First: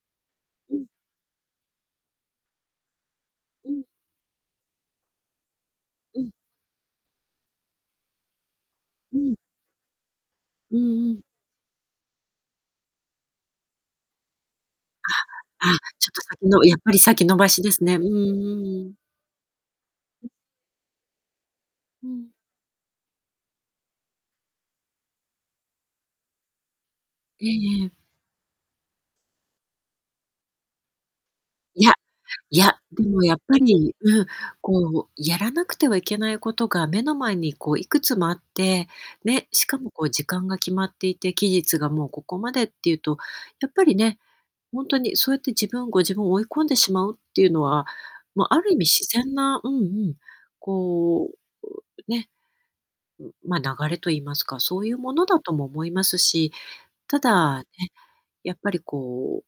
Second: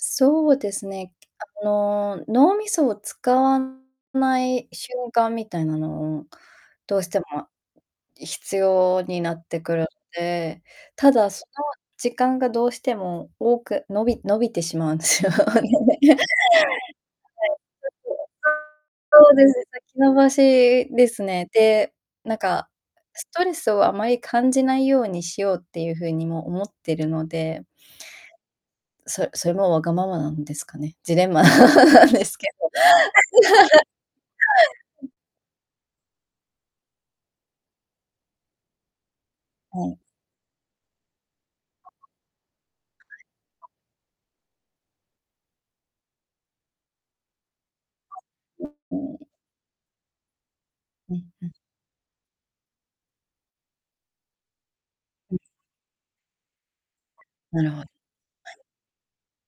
そうでうすん。ね。あの、脳みそを使わうん。ない瞬間みたいなのうを、ん。どうしても必要うになん。ってくるんで、うんうたん。だ、その時間がどうしても多く、伸び伸びてしまうんすよ。はい。あ、あ、ちょっと [unintelligible] 先の、やっぱり先延ばしですね、うんうんうんうん。そうです、先延ん。ばしですね。で、うん。なんかストレスをあまり感じないようにしようってゆう風にも思ってるのえでえええ。そそれも、わがままなんですかね、ジレンマ いや、なんですけいど。や、でもやっぱ り、うん、こう、やらなくてはいけないことが目の前に、こう、いくつもあって、ね、しかはも、い。こう、時間が決まっていて、期日がもうここまでっていうと、や [unintelligible] っぱりね、ほんとに、そうやって自分ご自分追い込んでしまうってゆうのは、ま、ある意味自 [unintelligible] 然な、うんうん、うんこうん。う、ね、ん、ま、流れと言いますか、そうゆうものうだん。とも思いますし、ただなね、るほはい。やっぱりこう、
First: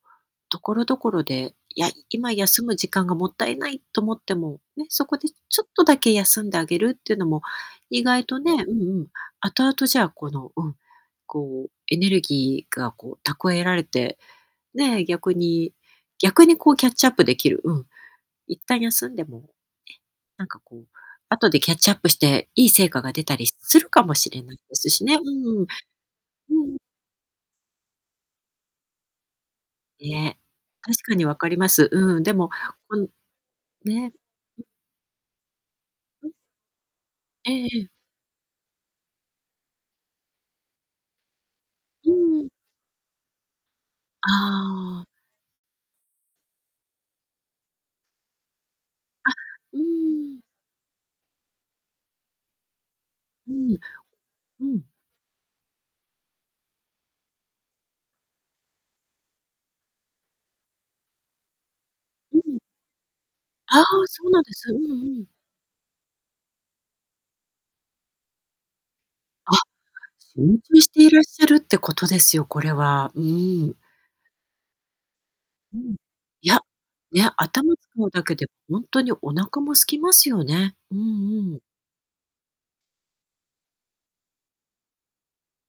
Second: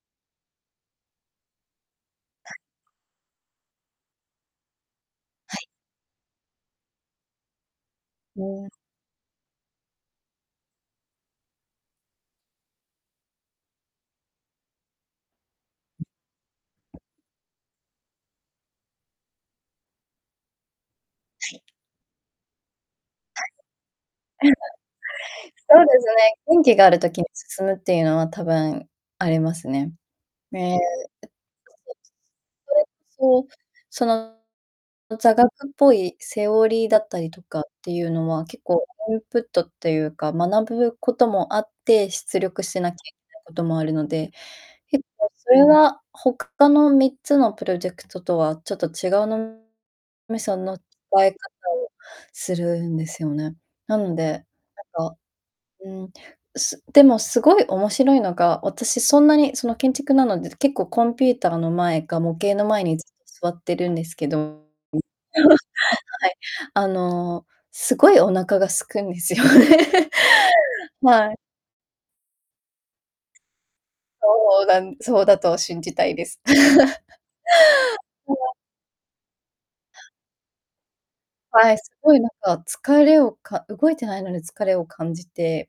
所々で、「いや、今、はい。休む時間がもったいない」と思っても、ね、そこではちょい。っとだけ休んであげるっていうのも、意外とね、ね。うんうん、後々、じゃあ、この、うん、こうエネルギーがこう蓄えられて、ね、逆に逆にこう、キャッチアップできる、うん、一旦休んでも、なんかこう、後はでい。キャッチアップして、いい成果が出たはりい。するかもしれないですしね。うんうん。そうですね、元う気ん。がある時に進むってゆうのは、多分ありますね。ね。め確かに、わかりま す。うん、でもそれ、うん、そう、そね。ん。の、座学っぽいうん。セオリーだったりとえかっえええ。てゆうのは、結構インプットってゆうか、学ぶこともあって、う出んうん。力しなきゃいけないこともあるので、ああ。結構それは、ほかの3つのプロジェクトとはちょっと違うあ、脳うーん。みその、使い方をするんですようね。ん。なので、うん。なんか、うーん、すでも、すごい面白いのが、私、そんなにその、建築なので、結構コンピューターの前か模う型ん。の前に、ずっと座ってああ、るんですけそうど、なうんでん、す、うんうん。はい、あのすごいお腹が空くんですよあ、ね。集中していらっはい。しゃるってことですよ、これは、うーん。そうなんそうだとう信ん。じたいです。いや、いや、頭使うだほけで、わ。ほんとにお腹も空きますよね。うんうん。はい、すごいなんか、疲れをか動いてないのに疲れを感じて